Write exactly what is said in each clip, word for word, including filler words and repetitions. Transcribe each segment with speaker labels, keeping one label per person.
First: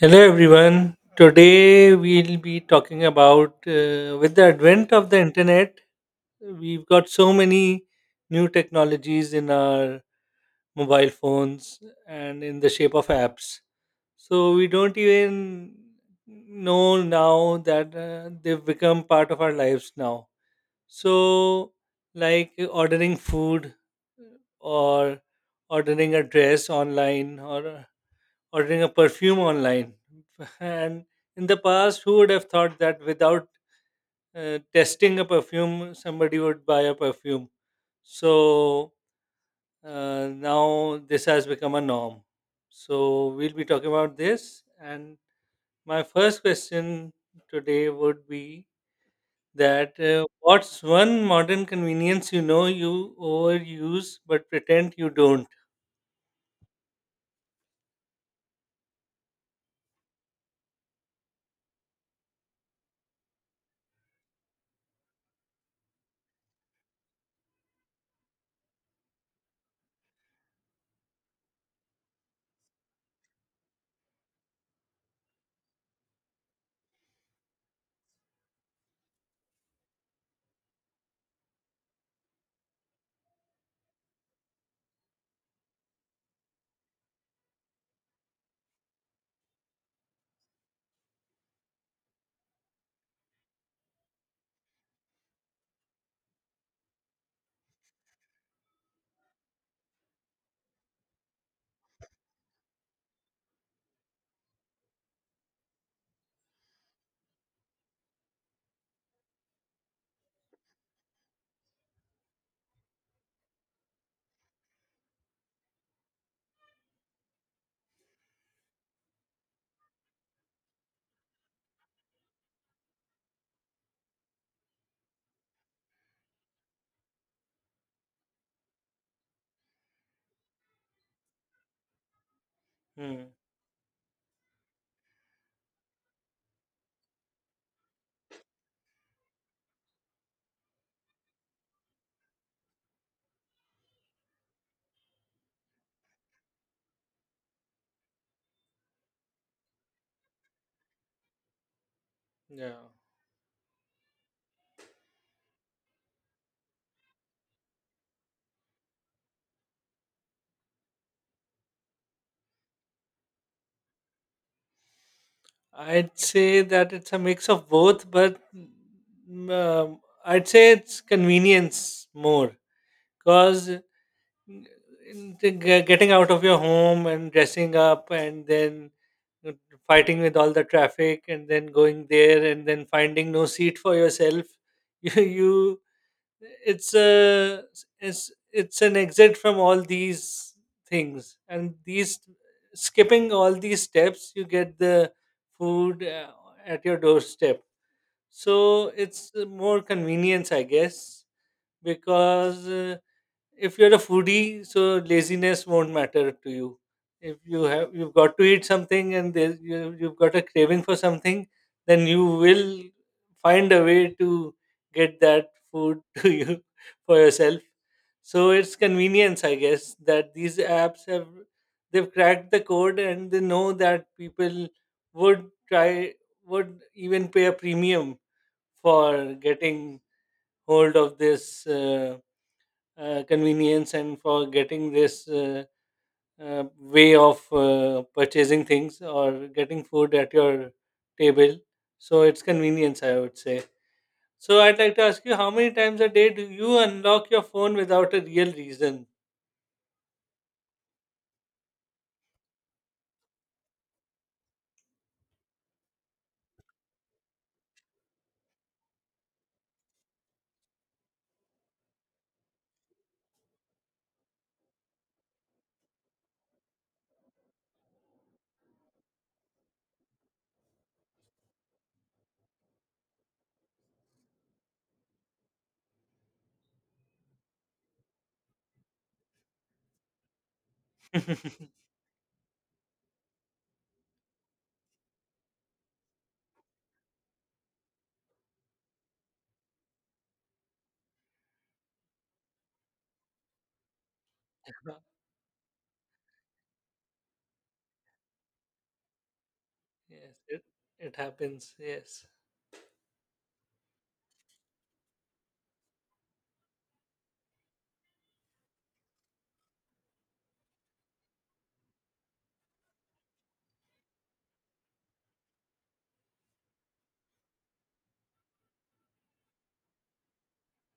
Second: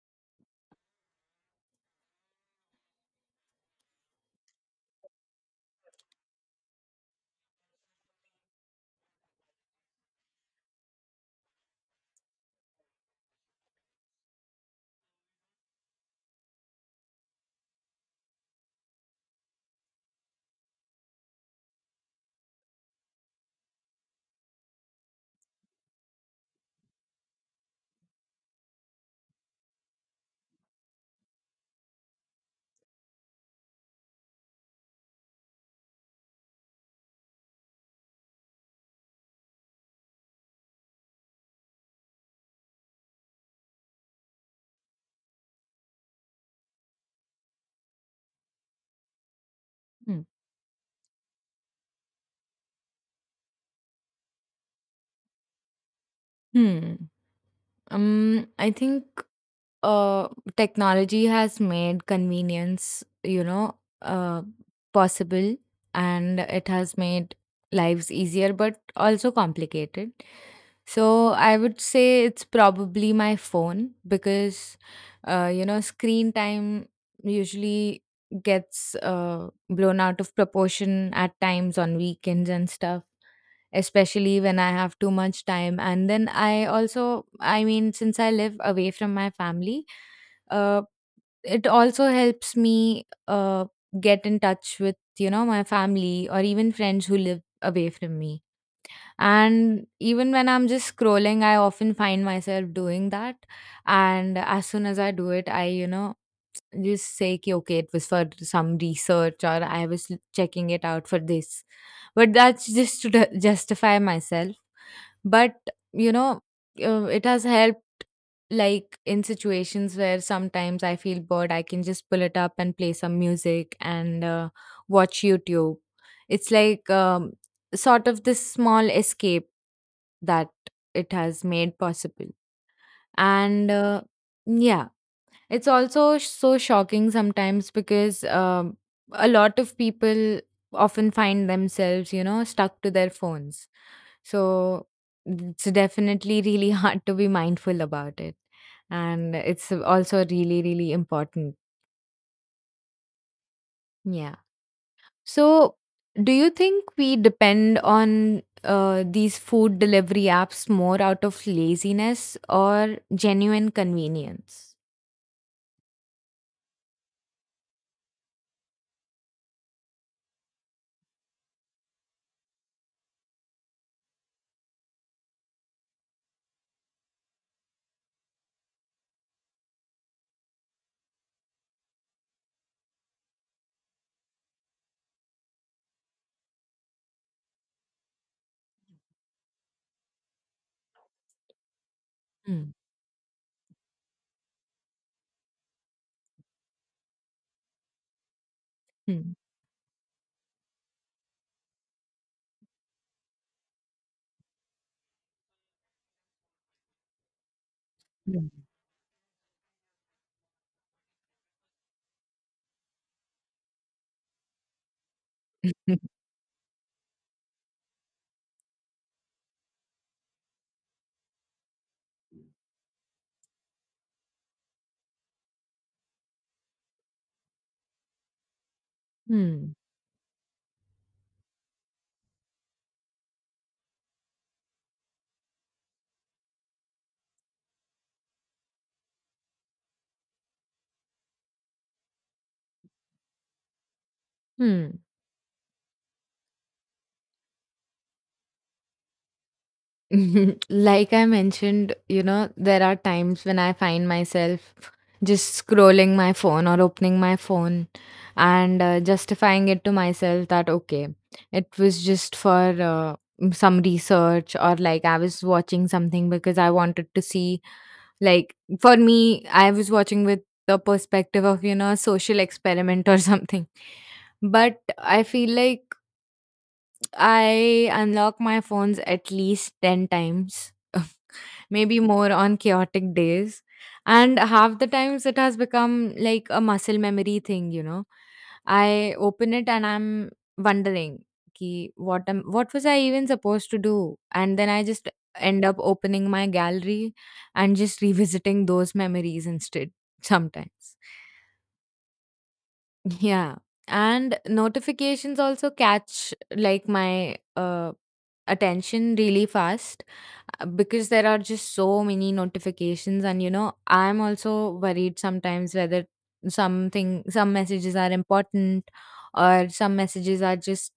Speaker 1: Hello everyone. Today we'll be talking about, uh, with the advent of the internet, we've got so many new technologies in our mobile phones and in the shape of apps. So we don't even know now that uh, they've become part of our lives now. So like ordering food or ordering a dress online or ordering a perfume online. And in the past, who would have thought that without uh, testing a perfume, somebody would buy a perfume? So uh, now this has become a norm. So we'll be talking about this. And my first question today would be that,
Speaker 2: Hmm.
Speaker 1: uh, what's one modern convenience you know you overuse but pretend you don't?
Speaker 2: Hmm. Um, I think uh, technology has made convenience, you know, uh, possible, and it has made lives easier but also complicated. So I would say it's probably my phone because uh, you know, screen time usually gets uh, blown out of proportion at times on weekends and stuff. Especially when I have too much time. And then I also, I mean, since I live away from my family, uh, it also helps me uh, get in touch with, you know, my family or even friends who live away from me. And even when I'm just scrolling, I often find myself doing that. And as soon as I do it, i you know just say, "Ki, okay, it was for some research, or I was checking it out for this." But that's just to ju- justify myself. But you know uh, it has helped, like in situations where sometimes I feel bored, I can just pull it up and play some music and uh, watch YouTube. It's like um, sort of this small escape that it has made possible.
Speaker 1: Hmm.
Speaker 2: And uh, yeah, it's also sh- so shocking sometimes because um, a lot of people often find themselves, you know, stuck to their phones. So it's definitely really hard to be mindful about it. And it's also really, really important.
Speaker 1: Yeah.
Speaker 2: Yeah. So do you think we depend on uh, these food delivery apps more out of laziness or genuine convenience?
Speaker 1: I'd say that it's a mix of both, but mm, um, I'd say it's convenience more, because getting out of your home and dressing up and then uh, fighting with all the traffic and then going there and then finding no seat for yourself. you you it's a it's it's an exit from all these things, and these
Speaker 2: Hmm.
Speaker 1: skipping all these steps you get the food uh, at your doorstep, so it's
Speaker 2: Hmm.
Speaker 1: more convenience, I guess. Because uh, if you're a foodie, so laziness won't matter to you. If you have you've got to eat
Speaker 2: Hmm.
Speaker 1: something, and there, you, you've got a craving for something, then you will find a way to get that food to you, for yourself. So it's convenience, I guess, that these apps have they've cracked the code, and they know that people would try would even pay a premium for
Speaker 2: Hmm.
Speaker 1: getting hold of this. Uh, uh, convenience and for getting this uh, uh, way of uh, purchasing things or getting food at your table. So it's convenience, I would say. So I'd like
Speaker 2: Hmm.
Speaker 1: to ask you, how many times a day do you unlock your phone without a real reason?
Speaker 2: Like I mentioned, you know, there are times when I find myself just scrolling my phone or opening my phone and uh, justifying it to myself that, okay, it was just for uh, mm, some research, or like I was watching something because I wanted to see, like, for me, I was watching with the perspective of, you know, a social experiment or something. But I feel like I unlock my phones at least ten times, maybe more on chaotic days. And half the times it has become like a muscle memory thing, you know. I open it and I'm wondering, ki what am what was I even supposed to do? And then I just end up opening my gallery and just revisiting those memories instead
Speaker 1: Yes, it,
Speaker 2: sometimes.
Speaker 1: it happens. Yes.
Speaker 2: Yeah. And notifications also catch like my uh attention really fast, uh, because there are just so many notifications. And you know, I'm also worried sometimes whether something, some messages are important or some messages are just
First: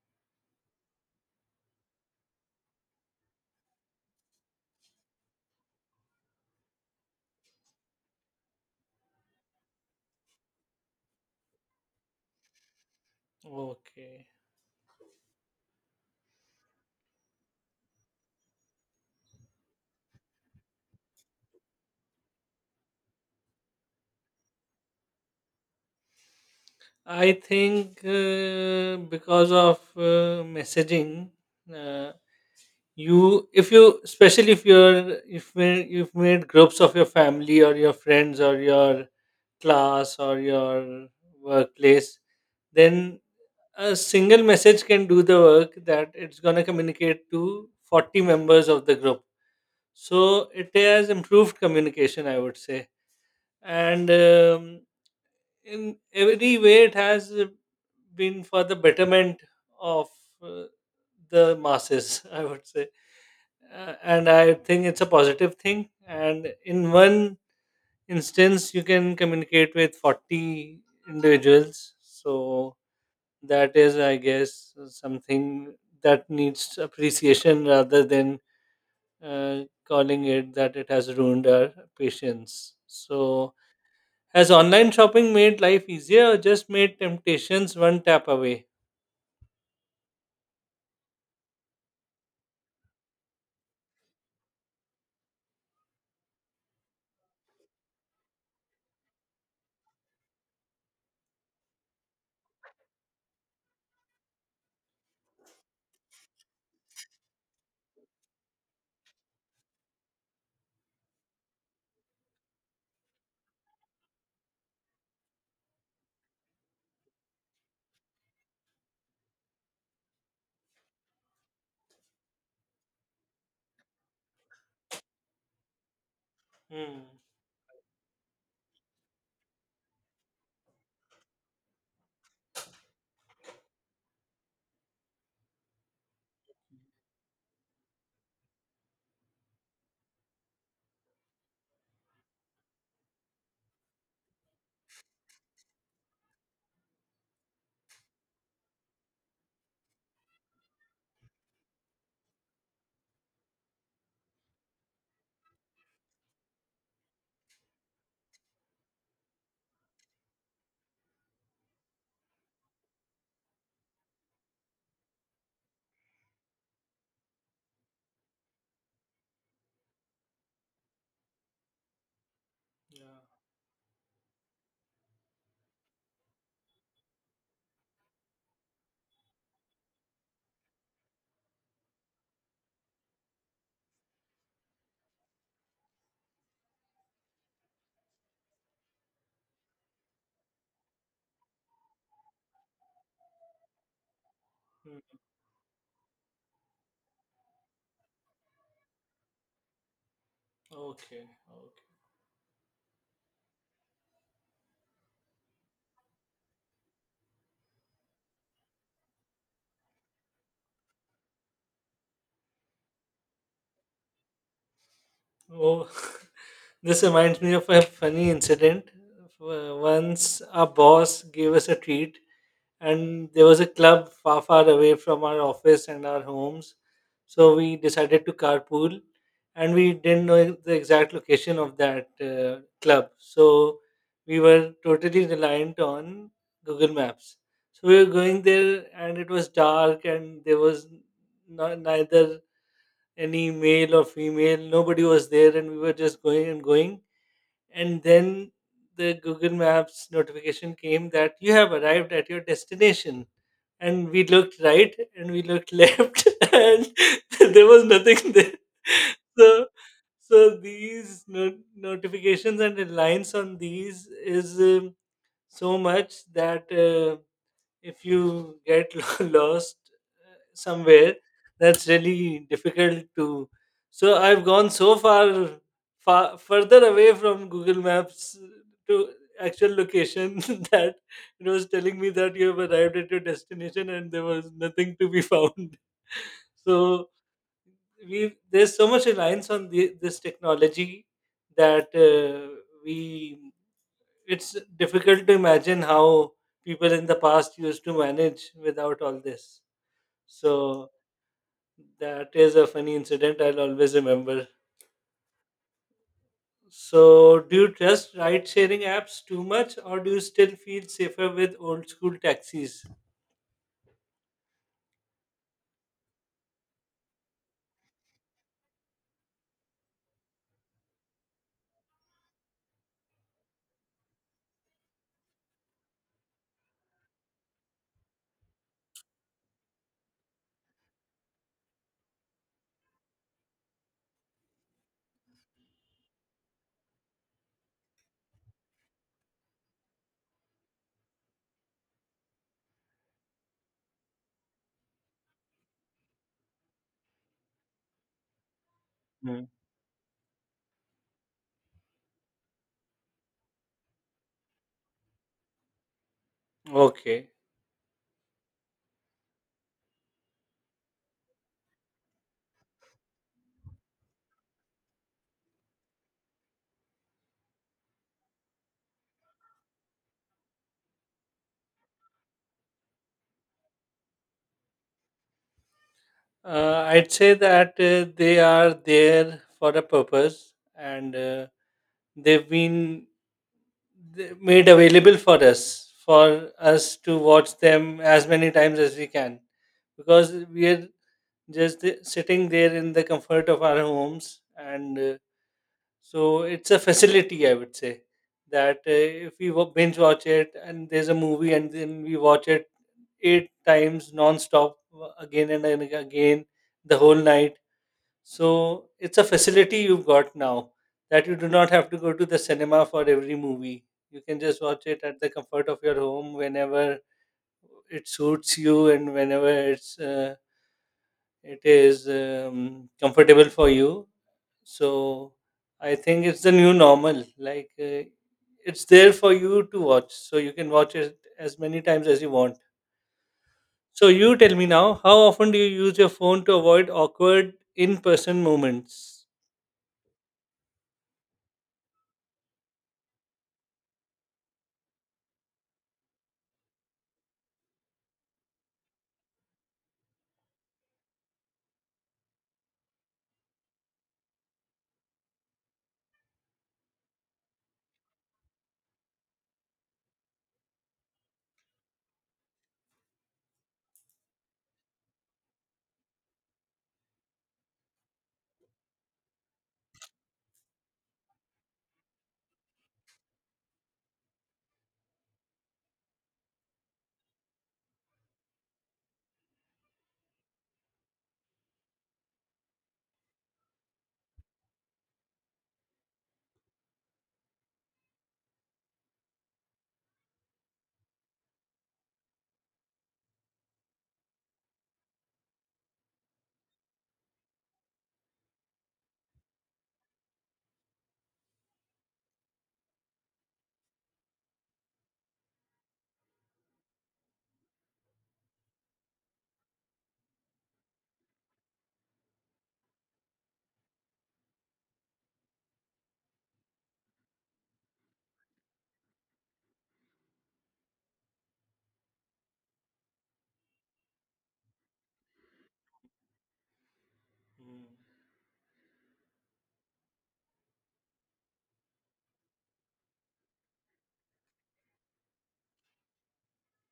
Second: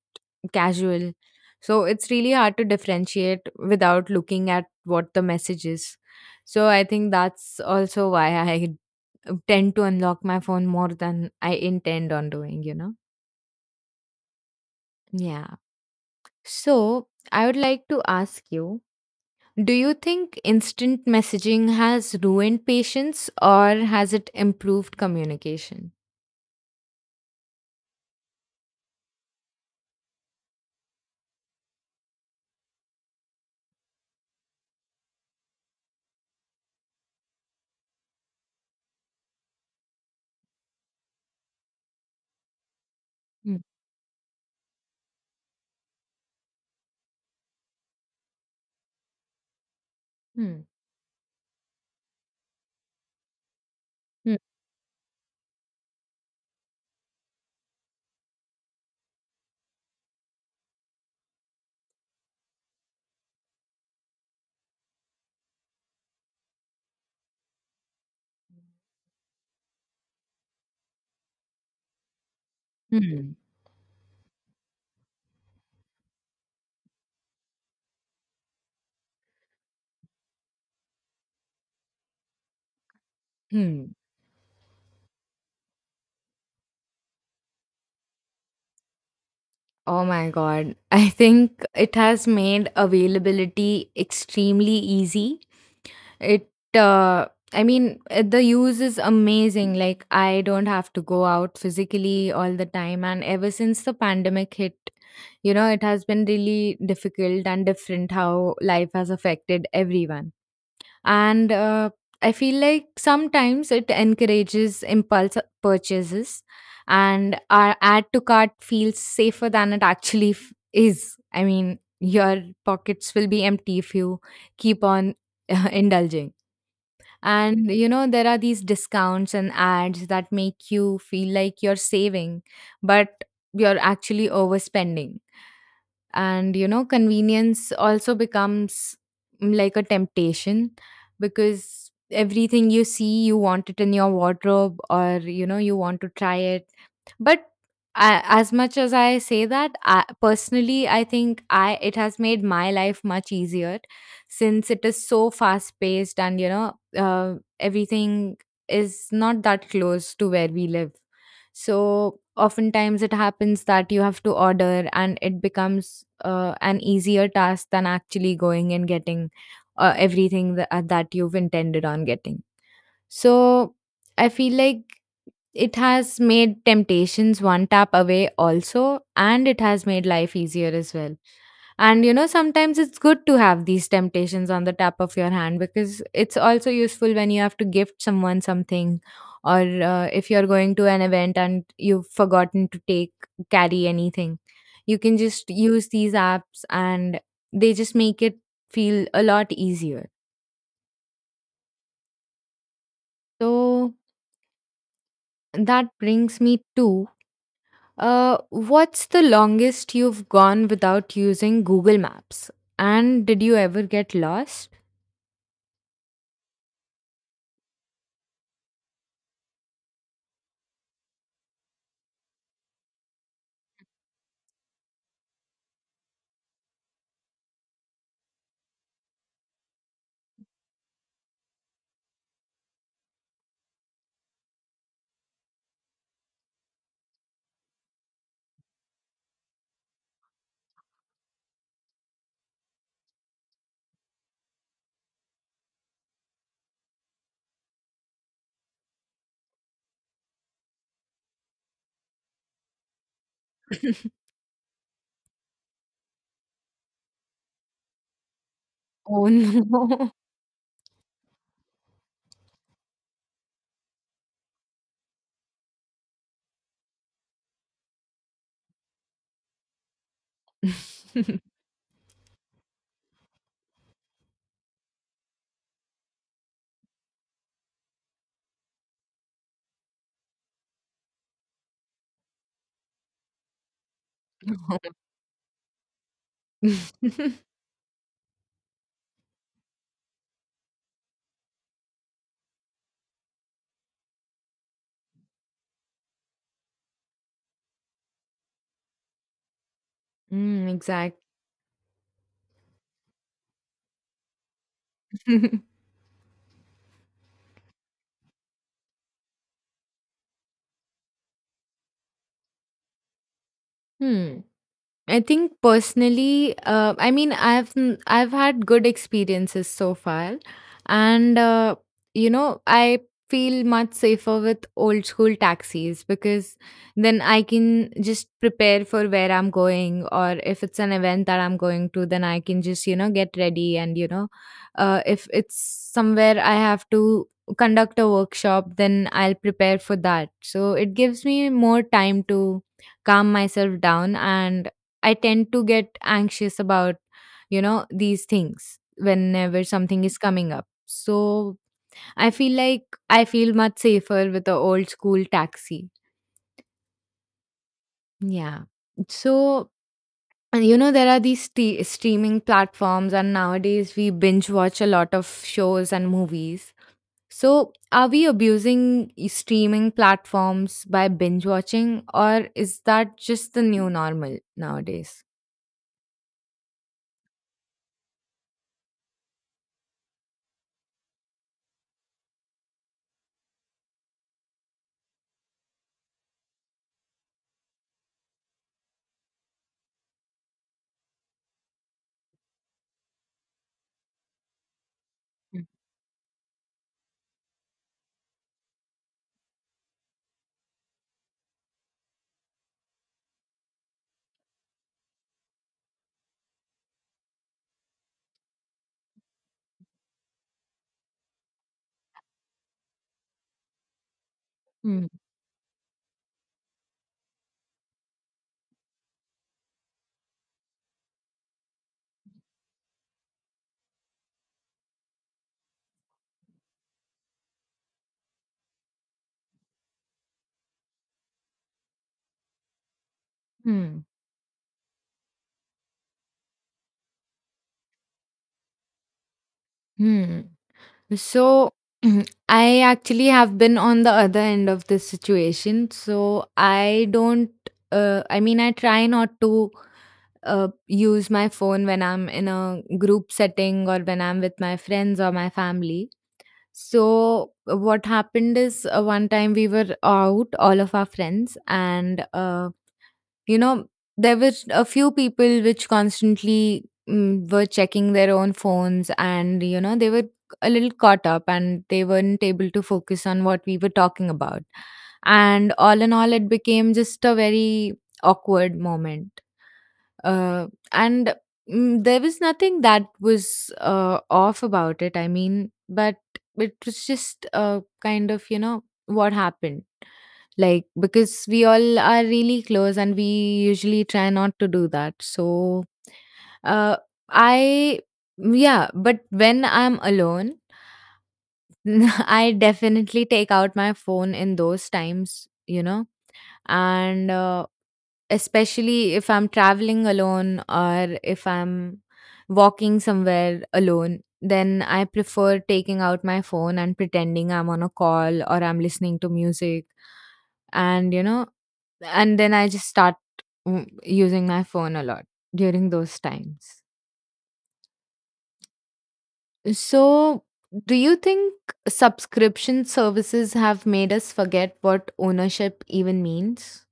Speaker 2: casual. So it's really hard to differentiate without looking at what the message is. So I think that's also why I tend to unlock my phone more than I intend on doing, you know?
Speaker 1: Okay.
Speaker 2: Yeah. So I would like to ask you, do you think instant messaging has ruined patience, or has it improved communication?
Speaker 1: I think uh, because of uh, messaging, uh, you if you especially if you're if we- you've made groups of your family or your friends or your class or your workplace, then
Speaker 2: Hmm.
Speaker 1: a single message can do the work, that it's going to communicate to forty members of the group. So
Speaker 2: Hmm.
Speaker 1: it has improved communication, I would say. And
Speaker 2: Hmm.
Speaker 1: um, in every way it has uh, been for the betterment of uh, the masses, I would say. Uh, and I think it's a positive thing, and in one instance you can communicate with forty individuals, so
Speaker 2: Hmm.
Speaker 1: that is, I guess, something that needs appreciation, rather than uh, calling it that it has ruined our patience. So
Speaker 2: Hmm.
Speaker 1: has online shopping made life easier, or just made temptations one tap away?
Speaker 2: Oh my God. I think it has made availability extremely easy. It uh I mean uh, the use is amazing. Like, I don't have to go out physically all the time. And ever since the pandemic hit, you know, it has been really difficult and different how life has affected everyone. And uh I feel like sometimes it encourages impulse purchases, and our add to cart feels safer than it actually f- is. I mean, your pockets will be empty if you keep on indulging.
Speaker 1: Hmm.
Speaker 2: And you know, there are these discounts and ads that make you feel like you're saving, but you're actually overspending. And you know, convenience also becomes mm, like a temptation because everything you see, you want it in your wardrobe, or you know, you want to try it. But I, as much as I say that, I, personally, I think I it has made my life much easier since it is so fast paced. And you know, uh, everything is not that close to where we live. So oftentimes it happens that you have to order, and it becomes uh, an easier task than actually going and getting uh, everything that, that you've intended on getting. So I feel like it has made temptations one tap away also, and it has made life easier as well. And you know, sometimes it's good to have these temptations on the tap of your hand, because it's also useful when you have to gift someone something, or uh, if you're going to an event and you've forgotten to take, carry anything. You
Speaker 1: Hmm.
Speaker 2: can just use these apps, and they just make it feel a lot easier.
Speaker 1: Okay.
Speaker 2: So that brings me to, Uh, what's the longest you've gone without using Google Maps? And did you ever get lost?
Speaker 1: Oh, this reminds me of a funny incident. Uh, Once our boss gave us a treat, and there was a club far, far away from our office and our homes. So we decided to carpool, and we didn't know the exact location of that uh, club. So we were totally reliant on Google Maps. So we were going there, and it was dark, and there was no, neither any male or female. Nobody was there, and we were just going and going. And then the Google Maps notification came, that you have arrived at your destination. And we looked right and we looked left, and there was nothing there.
Speaker 2: Oh
Speaker 1: So,
Speaker 2: no.
Speaker 1: so these no- notifications and reliance on these is um, so much that, uh, if you get lo- lost somewhere, that's really difficult to. So I've gone so far, far further away from Google Maps to actual location, that it was telling me that you have arrived at your destination, and there was nothing to be found. so we there's so much reliance on the, this technology that uh, we it's difficult to imagine how people in the past used to manage without all this.
Speaker 2: Mm,
Speaker 1: So
Speaker 2: exactly.
Speaker 1: that is a funny incident I'll always remember. So, do you trust ride sharing apps too much, or do you still feel safer with old school taxis?
Speaker 2: Hmm. I think personally, uh, I mean, I've n- I've had good experiences so far. And uh, you know, I feel much safer with old school taxis, because then I can just prepare for where I'm going, or if it's an event that I'm going to, then I can just, you know, get ready. And you know, uh, if it's somewhere I have to conduct a workshop, then I'll prepare for that. So it gives me more time to calm myself down. And I tend to get anxious about, you know, these things
Speaker 1: Hmm.
Speaker 2: whenever something is coming up. So I feel like I feel much safer with the old school taxi.
Speaker 1: Okay.
Speaker 2: Yeah. So, and you know, there are these st- streaming platforms, and nowadays we binge watch a lot of shows and movies. So are we abusing e- streaming platforms by binge watching, or is that just the new normal nowadays?
Speaker 1: Uh, I'd say that uh, they are there for a purpose, and uh, they've been they- made available for us, for us, to watch them as many times as we can. Because we are just th- sitting there in the comfort of our homes. And uh, So it's a facility, I would say, that, uh, if we wa- binge watch it, and there's a movie, and then we watch it eight times non-stop, uh, again and then again, the whole night. So it's a facility you've got now, that you do not have to go to the cinema for every movie. You can just watch it
Speaker 2: Hmm.
Speaker 1: at the comfort of your home whenever it suits you, and whenever it's uh, it is um, comfortable for you. So I think it's the new normal. Like uh, it's there for you to watch, so you can watch it as many times as you want.
Speaker 2: Hmm.
Speaker 1: So you tell me now, how often do you use your phone to avoid awkward in-person moments?
Speaker 2: Hmm. So I actually have been on the other end of this situation. So I don't, uh, I mean, I try not to uh, use my phone when I'm in a group setting or when I'm with my friends or my family. So what happened is, uh, one time we were out, all of our friends, and uh, you know, there were a few people which constantly mm, were checking their own phones. And you know, they were a little caught up, and they weren't able to focus on what we were talking about. And all in all, it became just a very awkward moment. uh, and mm, there was nothing that was uh, off about it, I mean, but it was just uh, kind of, you know, what happened, like, because we all are really close and we usually try not to do that. So, uh, I, yeah. But when I'm alone, I definitely take out my phone in those times, you know. And uh, especially if I'm traveling alone or if I'm walking somewhere alone, then I prefer taking out my phone and pretending I'm on a call or I'm listening to music. And you know, and then I just start mm, using my phone a lot during those times. So do you think subscription services have made us forget what ownership even means?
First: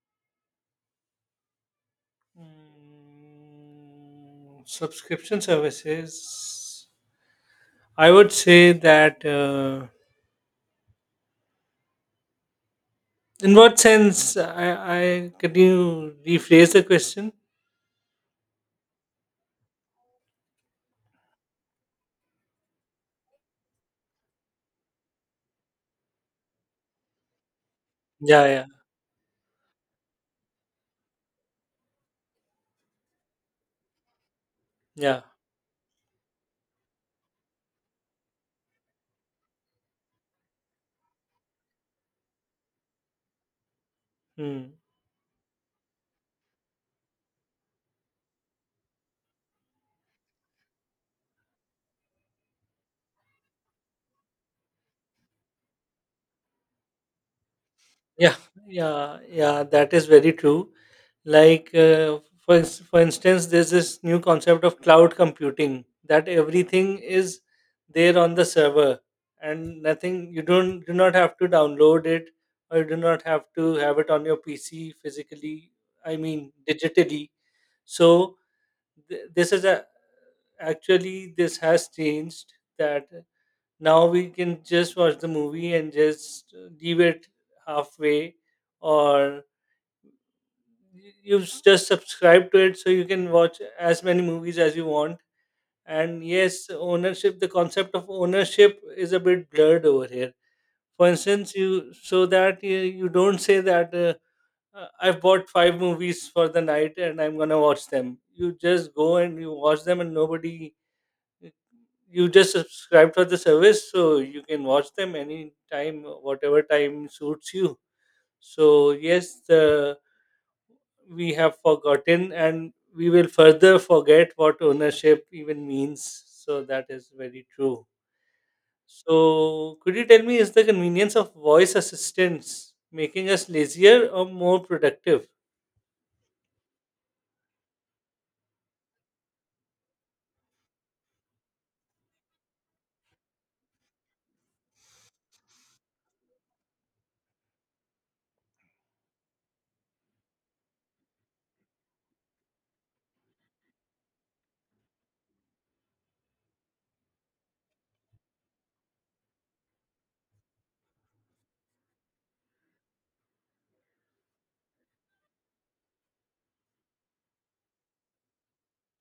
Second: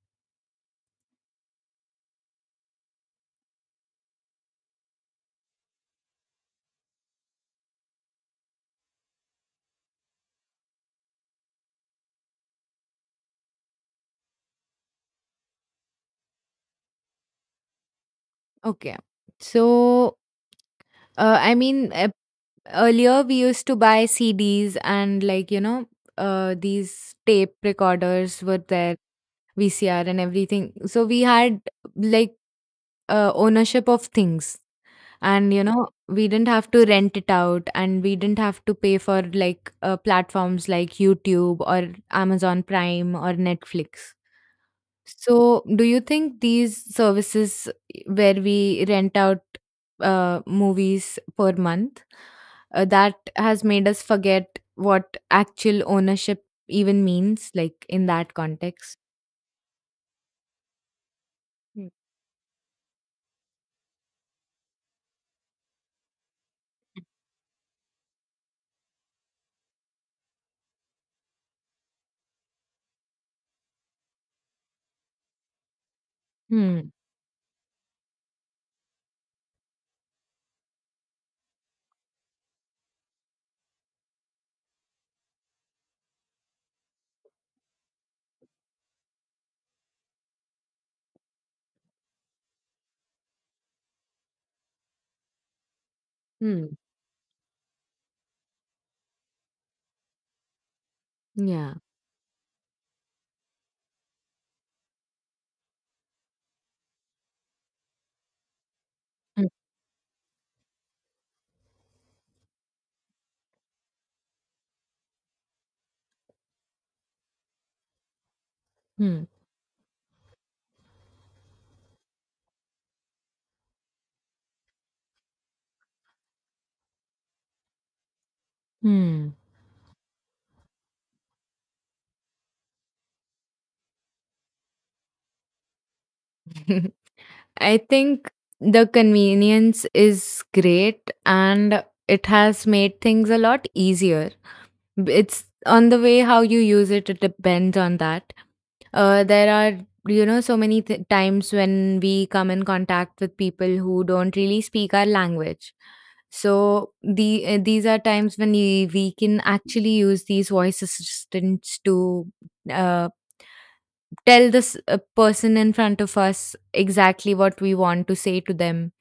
Speaker 1: Mm, subscription services. I would say that. Uh, in what sense? I, I can you rephrase the question?
Speaker 2: Okay. So, uh, I mean, e- earlier we used to buy C Ds and, like, you know, uh, these tape recorders
Speaker 1: Yeah,
Speaker 2: were
Speaker 1: yeah,
Speaker 2: there, V C R and everything. So we had like uh, ownership of things.
Speaker 1: yeah.
Speaker 2: And you know, we didn't have to rent it out, and we didn't have to pay for like uh, platforms like YouTube or Amazon Prime or Netflix.
Speaker 1: Hmm.
Speaker 2: So do you think these services where we rent out uh, movies per month, uh, that has made us forget what actual ownership even means, like in that
Speaker 1: Yeah,
Speaker 2: context?
Speaker 1: yeah, yeah, that is very true. Like,
Speaker 2: Hmm.
Speaker 1: uh, for, ins- for instance, there's this new concept of cloud computing, that everything is there on the server, and nothing, you don't do not have to download it, or you do not have to have it on your P C physically, I mean,
Speaker 2: Hmm.
Speaker 1: digitally. So, th- this is a actually, this has changed that now we can just watch the movie and just leave it halfway, or y- you just subscribe to it, so you can watch as many movies as you want. And yes,
Speaker 2: Hmm.
Speaker 1: ownership, the concept of ownership is a bit blurred over here. For instance, you
Speaker 2: Yeah.
Speaker 1: so that you, you don't say that, uh, uh, I've bought five movies for the night and I'm gonna watch them. You just go and
Speaker 2: Hmm.
Speaker 1: you watch them, and nobody you just subscribe for the service, so you can watch them anytime, whatever time suits you. So
Speaker 2: Hmm.
Speaker 1: yes, the we have forgotten, and we will further forget what ownership even means so that is very true so could you tell me is the convenience of voice assistants making us lazier or more productive
Speaker 2: Hmm. I think the convenience is great, and it has made things a lot easier. It's on the way how you use it, it depends on that. Uh, there are, you know, so many th- times when we come in contact with people who don't really speak our language. So the uh, these are times when we, we can actually use these voice assistants to uh, tell this uh, person in front of us exactly what we want to say to them.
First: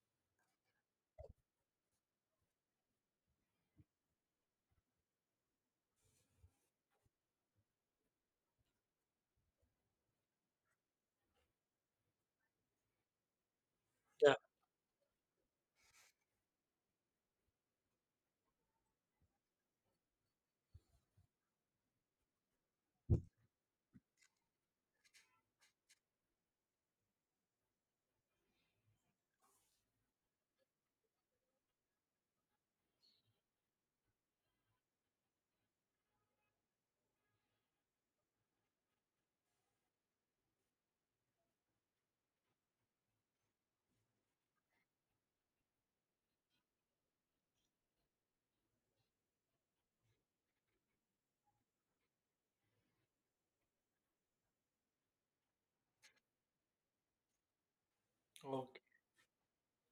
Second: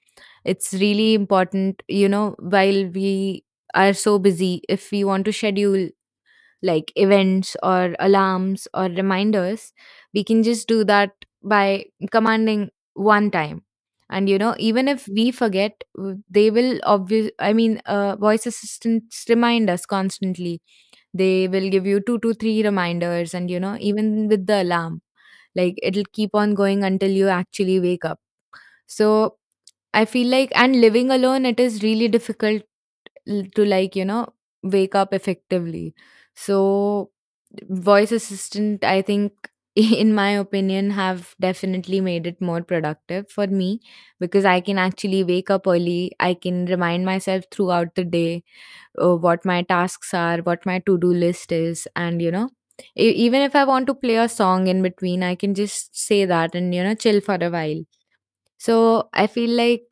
Speaker 2: It's really important, you know, while we are so busy, if we want to schedule like events or alarms or reminders, we can just do that by commanding one time. And
Speaker 1: yeah
Speaker 2: you know, even if we forget, w- they will obvious. I mean, uh, voice assistants remind us constantly. They will give you two to three reminders. And you know, even with the alarm, like, it'll keep on going until you actually wake up. So I feel like, and living alone, it is really difficult l- to like you know wake up effectively, so voice assistant I think in my opinion have definitely made it more productive for me because I can actually wake up early, I can remind myself throughout the day, uh, what my tasks are, what my to do list is, and you know, e- even if I want to play a song in between I can just say that and you know chill for a while.
Speaker 1: okay
Speaker 2: So I feel like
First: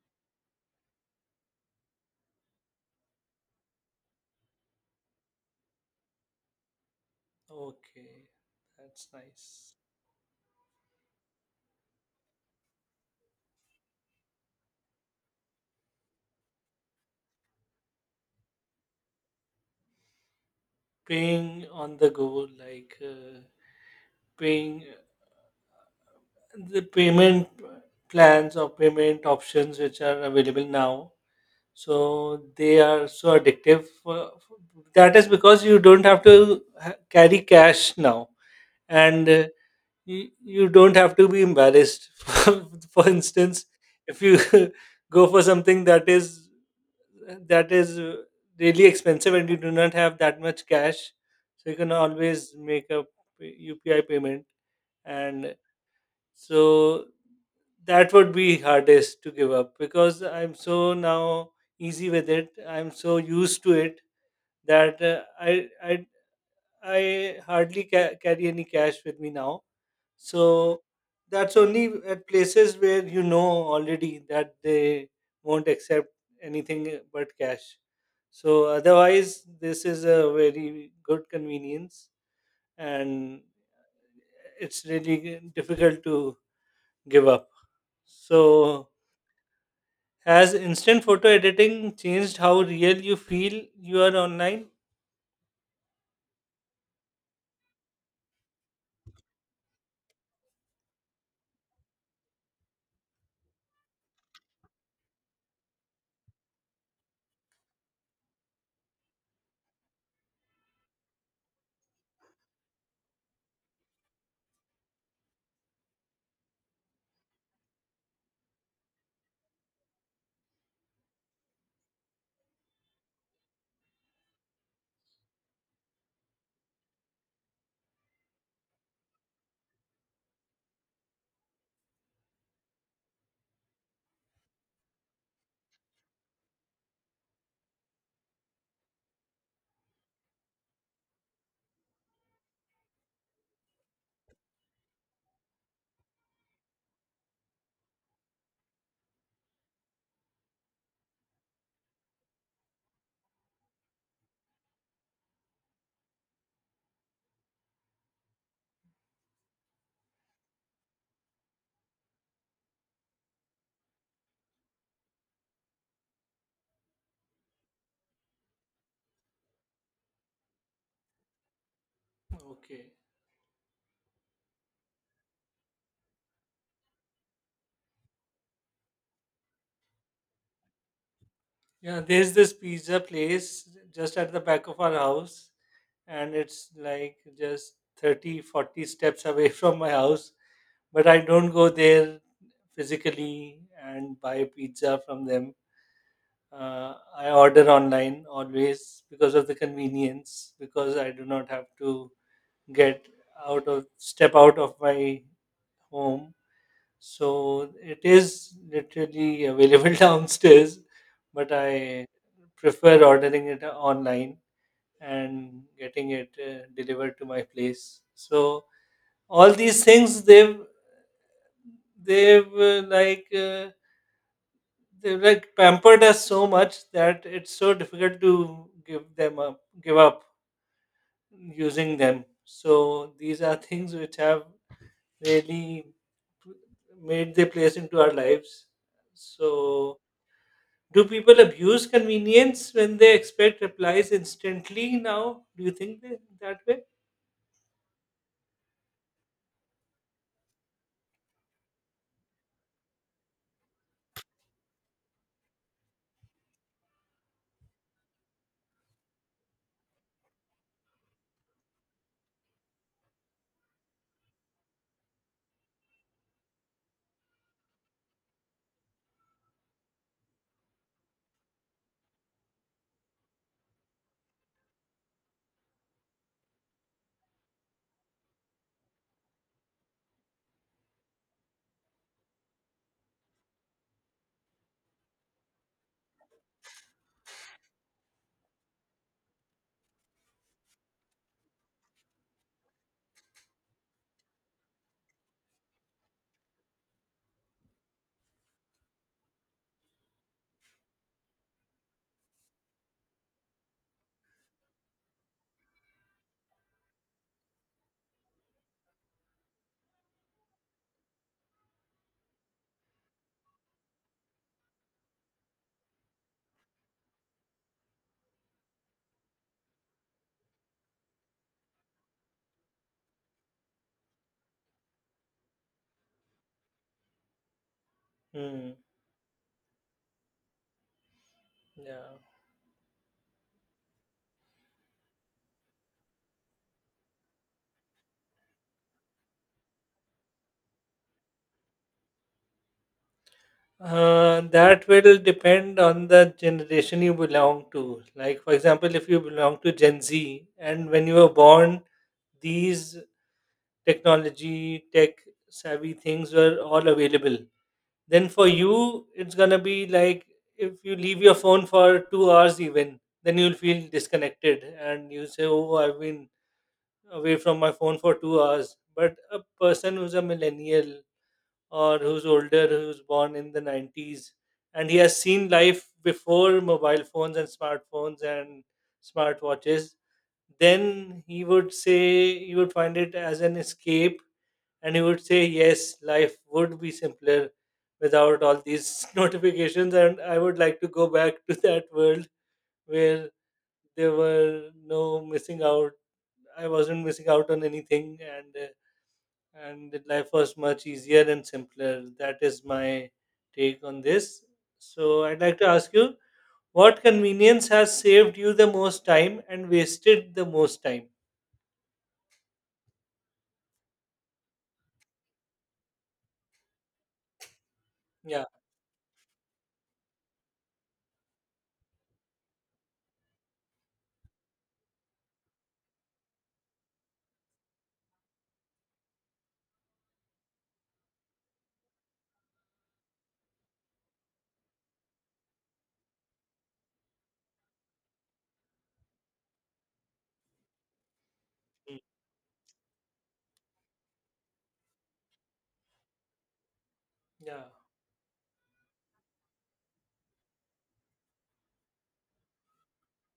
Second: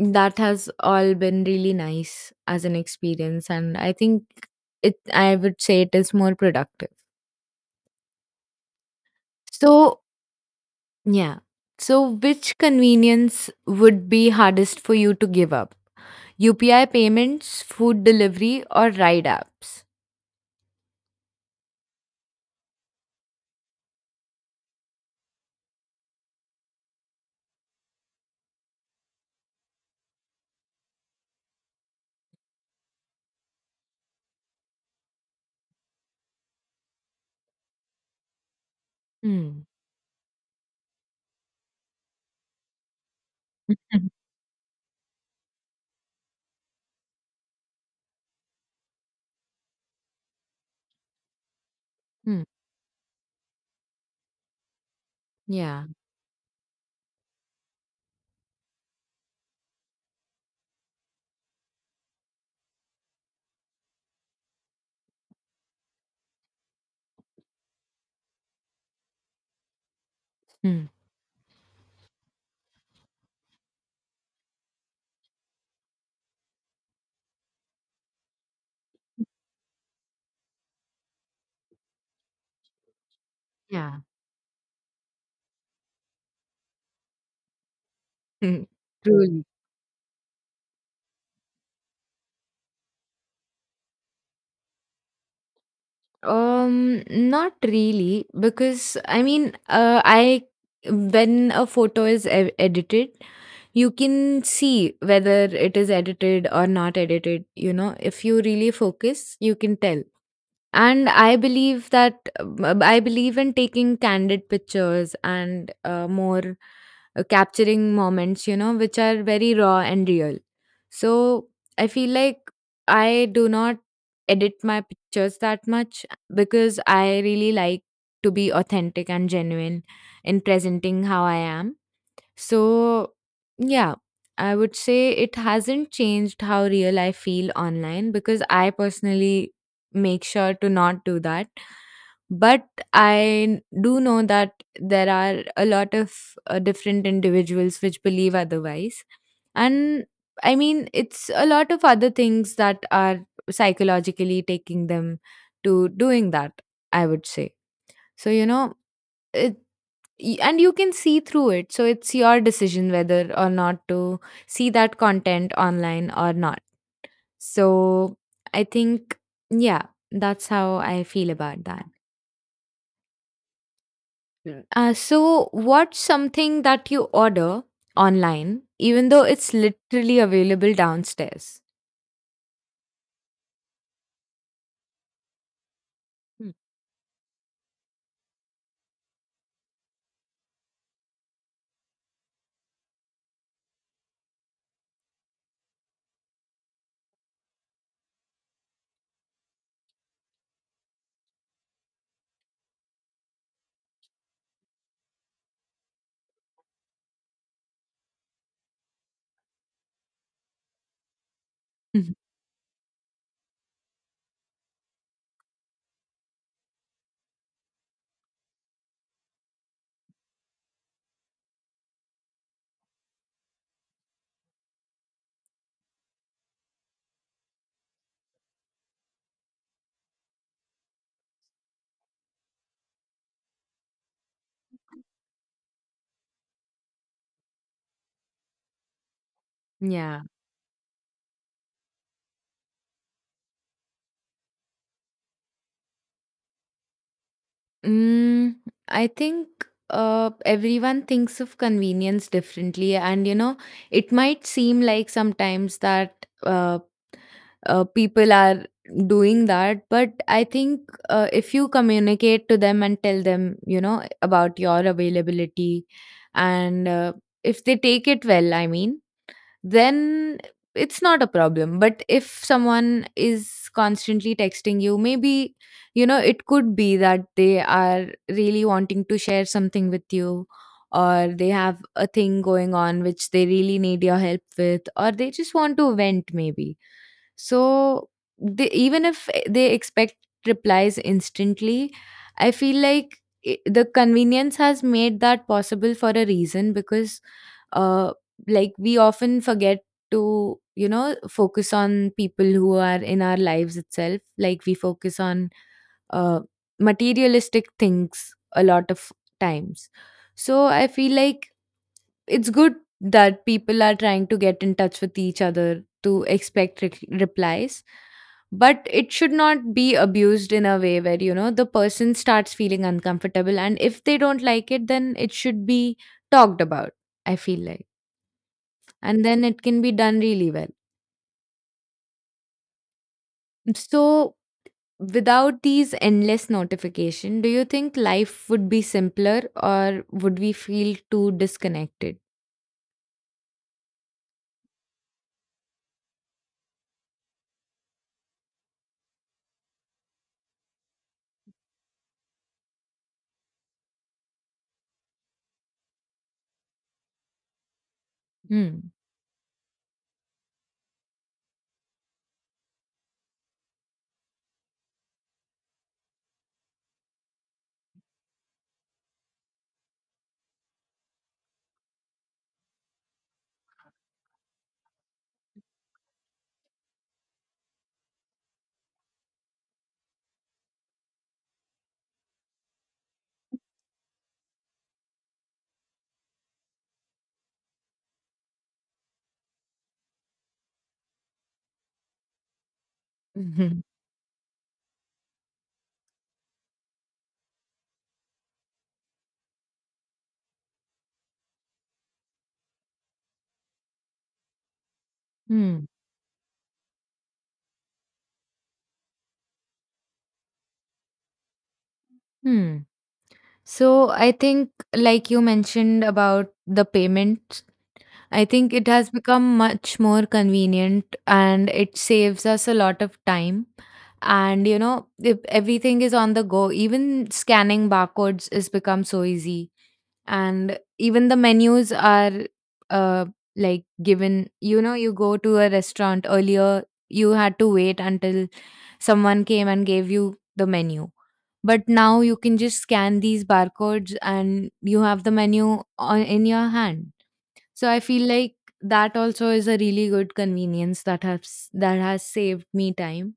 Speaker 2: that has all been really nice as an experience, and I think it. I would say it is more productive.
Speaker 1: okay that's nice
Speaker 2: So yeah. So which convenience would be hardest for you to give up? U P I payments, food delivery, or ride apps?
Speaker 1: paying on the go like uh, paying the payment plans or payment options which are available now so they are so addictive for, that is because you don't have to ha- carry cash now and uh,
Speaker 2: Hmm.
Speaker 1: you, you don't have to be embarrassed for, for instance if you go for something that is that is uh, really expensive and you do not have that much cash so you can
Speaker 2: Hmm.
Speaker 1: always make a U P I payment and
Speaker 2: Yeah.
Speaker 1: so that would be hardest to give up because I'm so now easy with it I'm so used to it that uh, I I I hardly ca- carry any cash with me now so
Speaker 2: Hmm.
Speaker 1: that's only at places where you know already that they won't accept anything but cash so otherwise this is a very good convenience and
Speaker 2: Yeah.
Speaker 1: it's really difficult to give up
Speaker 2: Hmm.
Speaker 1: so
Speaker 2: Truly.
Speaker 1: Has instant photo editing changed how real you feel you are online?
Speaker 2: Um, not really, because I mean, uh, I when a photo is e- edited, you can see whether it is edited or not edited. You know, if you really focus, you can tell. And I believe that uh, I believe in taking candid pictures and uh, more uh, capturing moments, you know, which are very raw and real. So I feel like I do not edit my pictures that much because I really like to be authentic and genuine in presenting how I am. So, yeah, I would say it hasn't changed how real I feel online because I personally make sure to not do that. But I do know that there are a lot of uh, different individuals which believe otherwise. And I mean, it's a lot of other things that are psychologically taking them to doing that, I would say. So, you know, it Y- and you can see through it, so it's your decision whether or not to see that content online or not. So I think, yeah, that's how I feel about that.
Speaker 1: Okay.
Speaker 2: Mm. Uh, so what's something that you order online even though it's literally available downstairs?
Speaker 1: Yeah, there's this pizza place just at the back of our house, and it's like just thirty, forty steps away from my house. But I don't go there physically and buy pizza from them. Uh, I order online always because of the convenience, because I do not have to get out of step out of my home So it is literally available downstairs, but I
Speaker 2: Mhm.
Speaker 1: prefer ordering it online and getting it uh, delivered to my place. So all these things they've they've uh, like uh, they've like pampered us so much that it's so difficult to give them up, give up using them. So these are things which have really made their place into our lives. So
Speaker 2: Yeah.
Speaker 1: Do people abuse convenience when they expect replies instantly now? Do you think they, that way?
Speaker 2: Mm, I think uh, everyone thinks of convenience differently, and you know, it might seem like sometimes that uh, uh, people are doing that, but I think uh, if you communicate to them and tell them, you know, about your availability, and uh, if they take it well, I mean then it's not a problem. But if someone is constantly texting you, maybe, you know, it could be that they are really wanting to share something with you, or they have a thing going on which they really need your help with, or they just want to vent, maybe. So they, even if they expect replies instantly, I feel like I the convenience has made that possible for a reason because uh like we often forget to, you know, focus on people who are in our lives itself, like we focus on uh, materialistic things a lot of times. So I feel like it's good that people are trying to get in touch with each other to expect re- replies, but it should not be abused in a way where, you know, the person starts feeling uncomfortable, and if they don't like it then it should be talked about, I feel like,
Speaker 1: Hmm.
Speaker 2: and then it can be done really well.
Speaker 1: Yeah.
Speaker 2: So, without these endless notification, do you think life would be simpler or would we feel too disconnected?
Speaker 1: Uh, that will depend on the generation you belong to. Like, for example, if you belong to Gen Z and when you were born, these technology, tech savvy things were all available. Then for
Speaker 2: Hmm.
Speaker 1: you, it's gonna be like if you leave your phone for two hours, even then you'll feel disconnected and you say, Oh, I've been away from my phone for two hours. But a person who's a millennial or who's older, who's born in the nineties, and he has seen life before mobile phones and smartphones and smartwatches, then he would say, he would find it as an escape. And he would say, yes, life would be simpler without all these notifications. And I would like to go back to that world where
Speaker 2: Mhm.
Speaker 1: there were no missing out I wasn't missing out on anything, and uh, and the life was much easier and simpler. That is my take on this. So I'd like to
Speaker 2: Hmm.
Speaker 1: ask you, what convenience has saved you the most time and wasted the most time?
Speaker 2: Hmm. So I think, like you mentioned about the payments, I
Speaker 1: Yeah.
Speaker 2: think it has become much more convenient and it saves us a lot of time. And you know, if everything is on the go, even scanning barcodes has become so easy. And even the menus are uh like given, you know, you go to a restaurant earlier you had to wait until someone came and gave you the menu, but
Speaker 1: Mm.
Speaker 2: now you can just scan these barcodes and you have the menu on, in your hand.
Speaker 1: Yeah.
Speaker 2: So I feel like that also is a really good convenience that has that has saved me time.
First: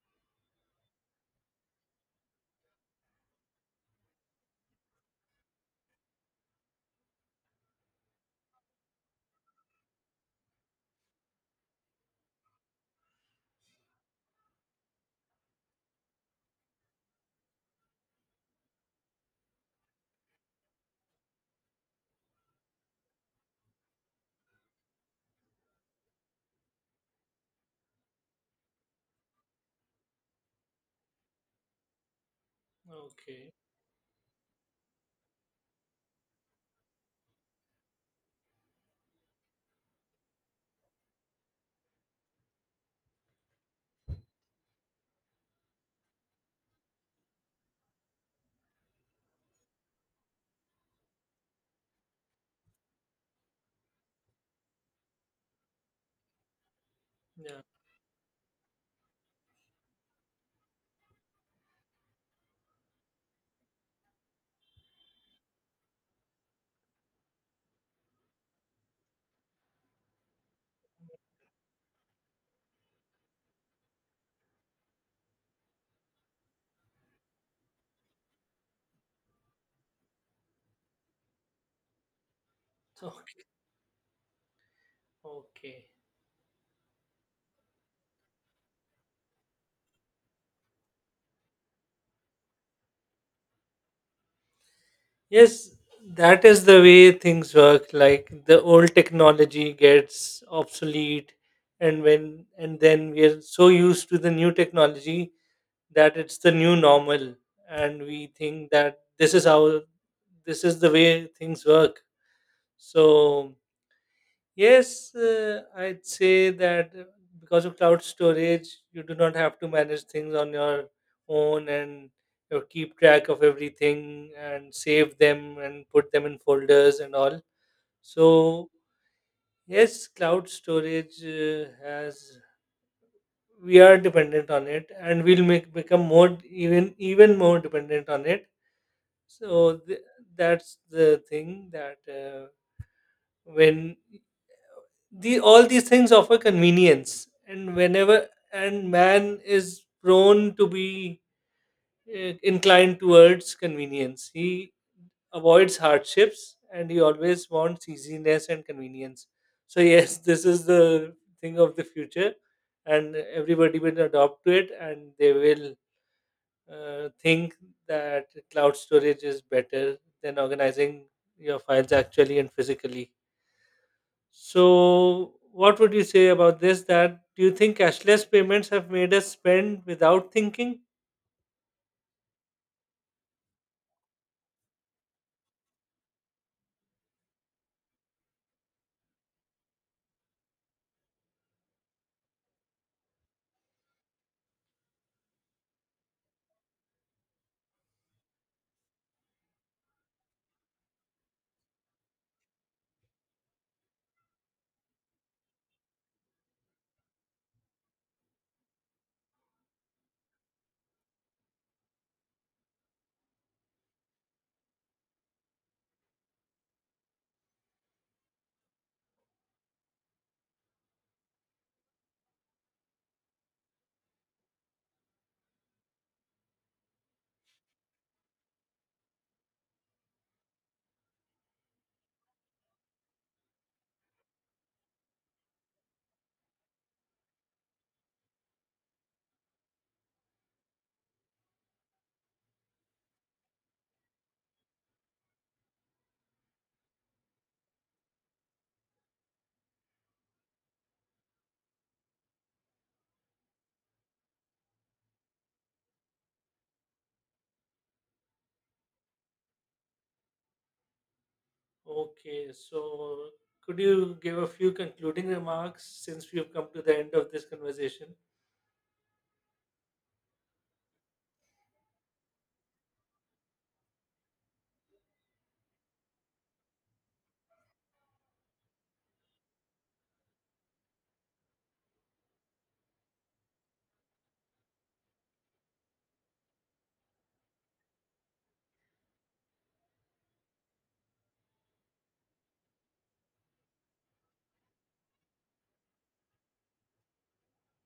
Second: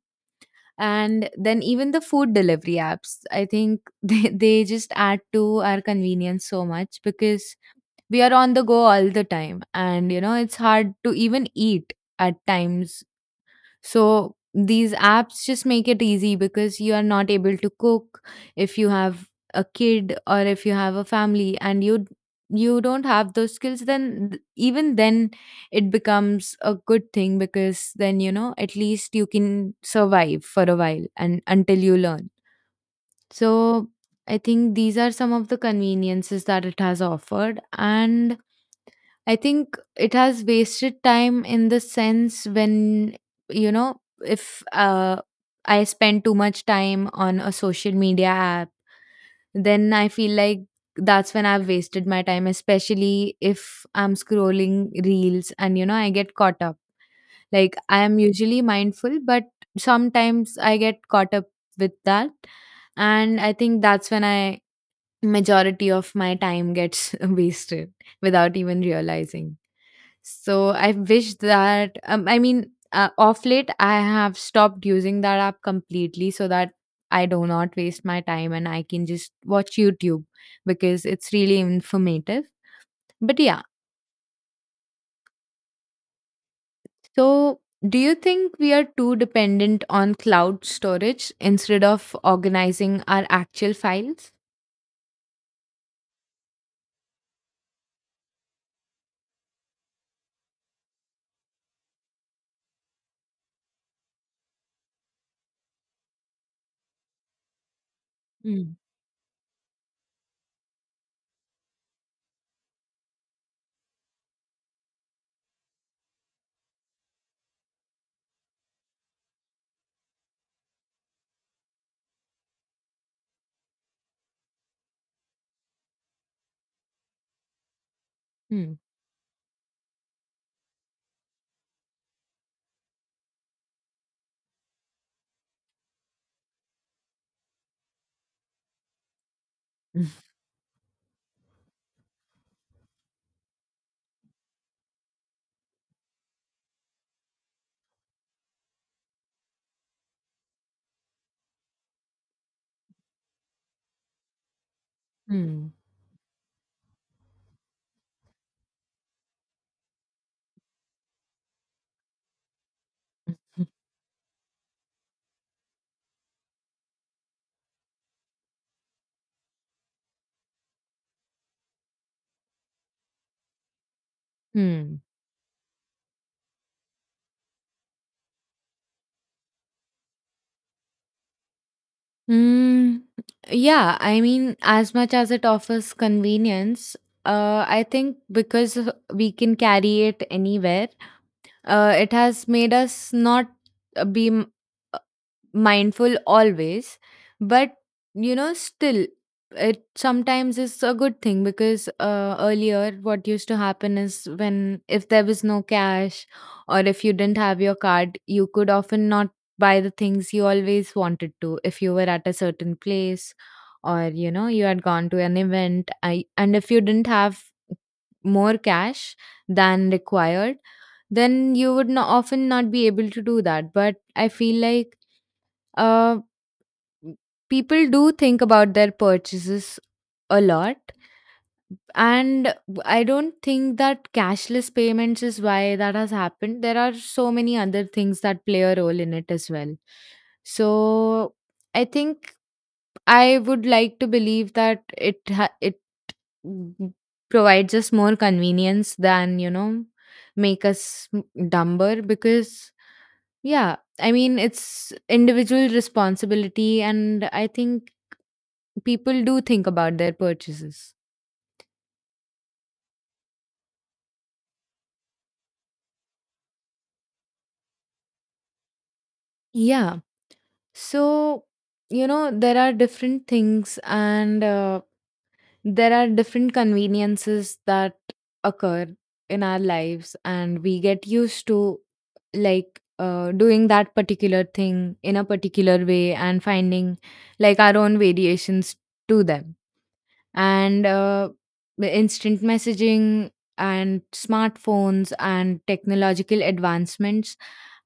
Speaker 2: And then even the food delivery apps, I think, they, they just add to our convenience so much because we are on the go all the time and you know it's hard to even eat at times. So these apps just make it easy because you are not able to cook if you have a kid or if you have a family and you you don't have those skills, then th- even then it becomes a good thing because then you know at least you can survive for a while and until you learn.
Speaker 1: Okay.
Speaker 2: So I think these are some of the conveniences that it has offered. And I think it has wasted time in the sense when, you know, if uh, I spend too much time on a social media app, then I feel like that's when I've wasted my time, especially if I'm scrolling reels and, you know, I get caught up,
Speaker 1: Yeah.
Speaker 2: like I am usually mindful, but sometimes I get caught up with that. And I think that's when I majority of my time gets wasted without even realizing. So I wish that um, I mean uh, off late I have stopped using that app completely so that I do not waste my time and I can just watch YouTube because it's really informative. But
Speaker 1: Okay.
Speaker 2: yeah,
Speaker 1: Okay.
Speaker 2: so, do you think we are too dependent on cloud storage instead of organizing our actual files?
Speaker 1: Yes, that is the way things work. Like the old technology gets obsolete, and when and then we are so used to the new technology that it's the new normal and we think
Speaker 2: Mm,
Speaker 1: that this is how this is the way things work so yes uh, I'd say that uh, because of cloud storage you do not have to manage things on your own and you know, keep track of everything and save them and put them in folders and all so
Speaker 2: mm,
Speaker 1: yes cloud storage uh, has we are dependent on it and we'll make become more even even more dependent on it. So th- that's the thing, that uh, when the all these things offer convenience, and whenever and man is prone to be uh, inclined towards convenience, he
Speaker 2: mm,
Speaker 1: avoids hardships, and he always wants easiness and convenience. So yes, this is the thing of the future, and everybody will adopt to it, and they will uh, think that cloud storage is better than organizing your files actually and physically.
Speaker 2: Hmm.
Speaker 1: So, what would you say about this? That do you think cashless payments have made us spend without thinking?
Speaker 2: Hmm. Yeah, I mean, as much as it offers convenience, uh, I think because of- we can carry it anywhere, uh, it has made us not uh, be mindful always, but you know still it sometimes is a good thing because uh, earlier what used to happen is when if there was no cash or if you didn't have your card you could often not buy the things you always wanted to, if you were at a certain place or you know you had gone to an event I, and if you didn't have more cash than required, then you would not often not be able to do that. But I feel like uh, m- people do think about their purchases a lot, and I don't think that cashless payments is why that has happened. There are so many other things that play a role in it as well. So I think I would like to believe that it ha- it mm, provides us more convenience than, you know, make us m- dumber. Because yeah, I mean it's individual responsibility and I think people do think about their purchases.
Speaker 1: Okay, so could you give a few concluding remarks, since we've come to the end of this conversation?
Speaker 2: Yeah. So, you know, there are different things and uh, there are different conveniences that occur in our lives, and we get used to like uh, doing that particular thing in a particular way and finding like our own variations to them. And uh, the instant messaging and smartphones and technological advancements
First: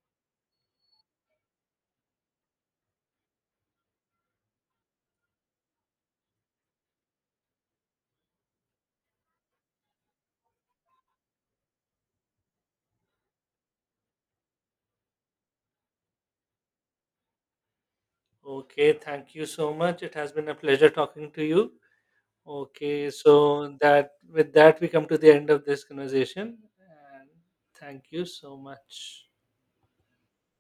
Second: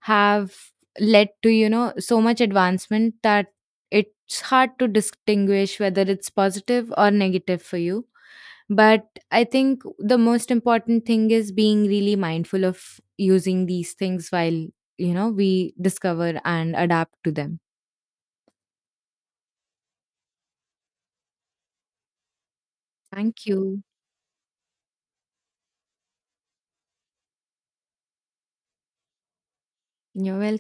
Speaker 2: have led to, you know, so much advancement that it's hard to distinguish whether it's positive or negative for you. But I think the most important thing is being really mindful of using these things while, you know, we discover and adapt to them.
Speaker 1: Okay, thank you so much. It has been a pleasure talking to you. Okay,
Speaker 2: Thank
Speaker 1: so
Speaker 2: you.
Speaker 1: that with that we come to the end of this conversation, and thank you so much.
Speaker 2: You're welcome.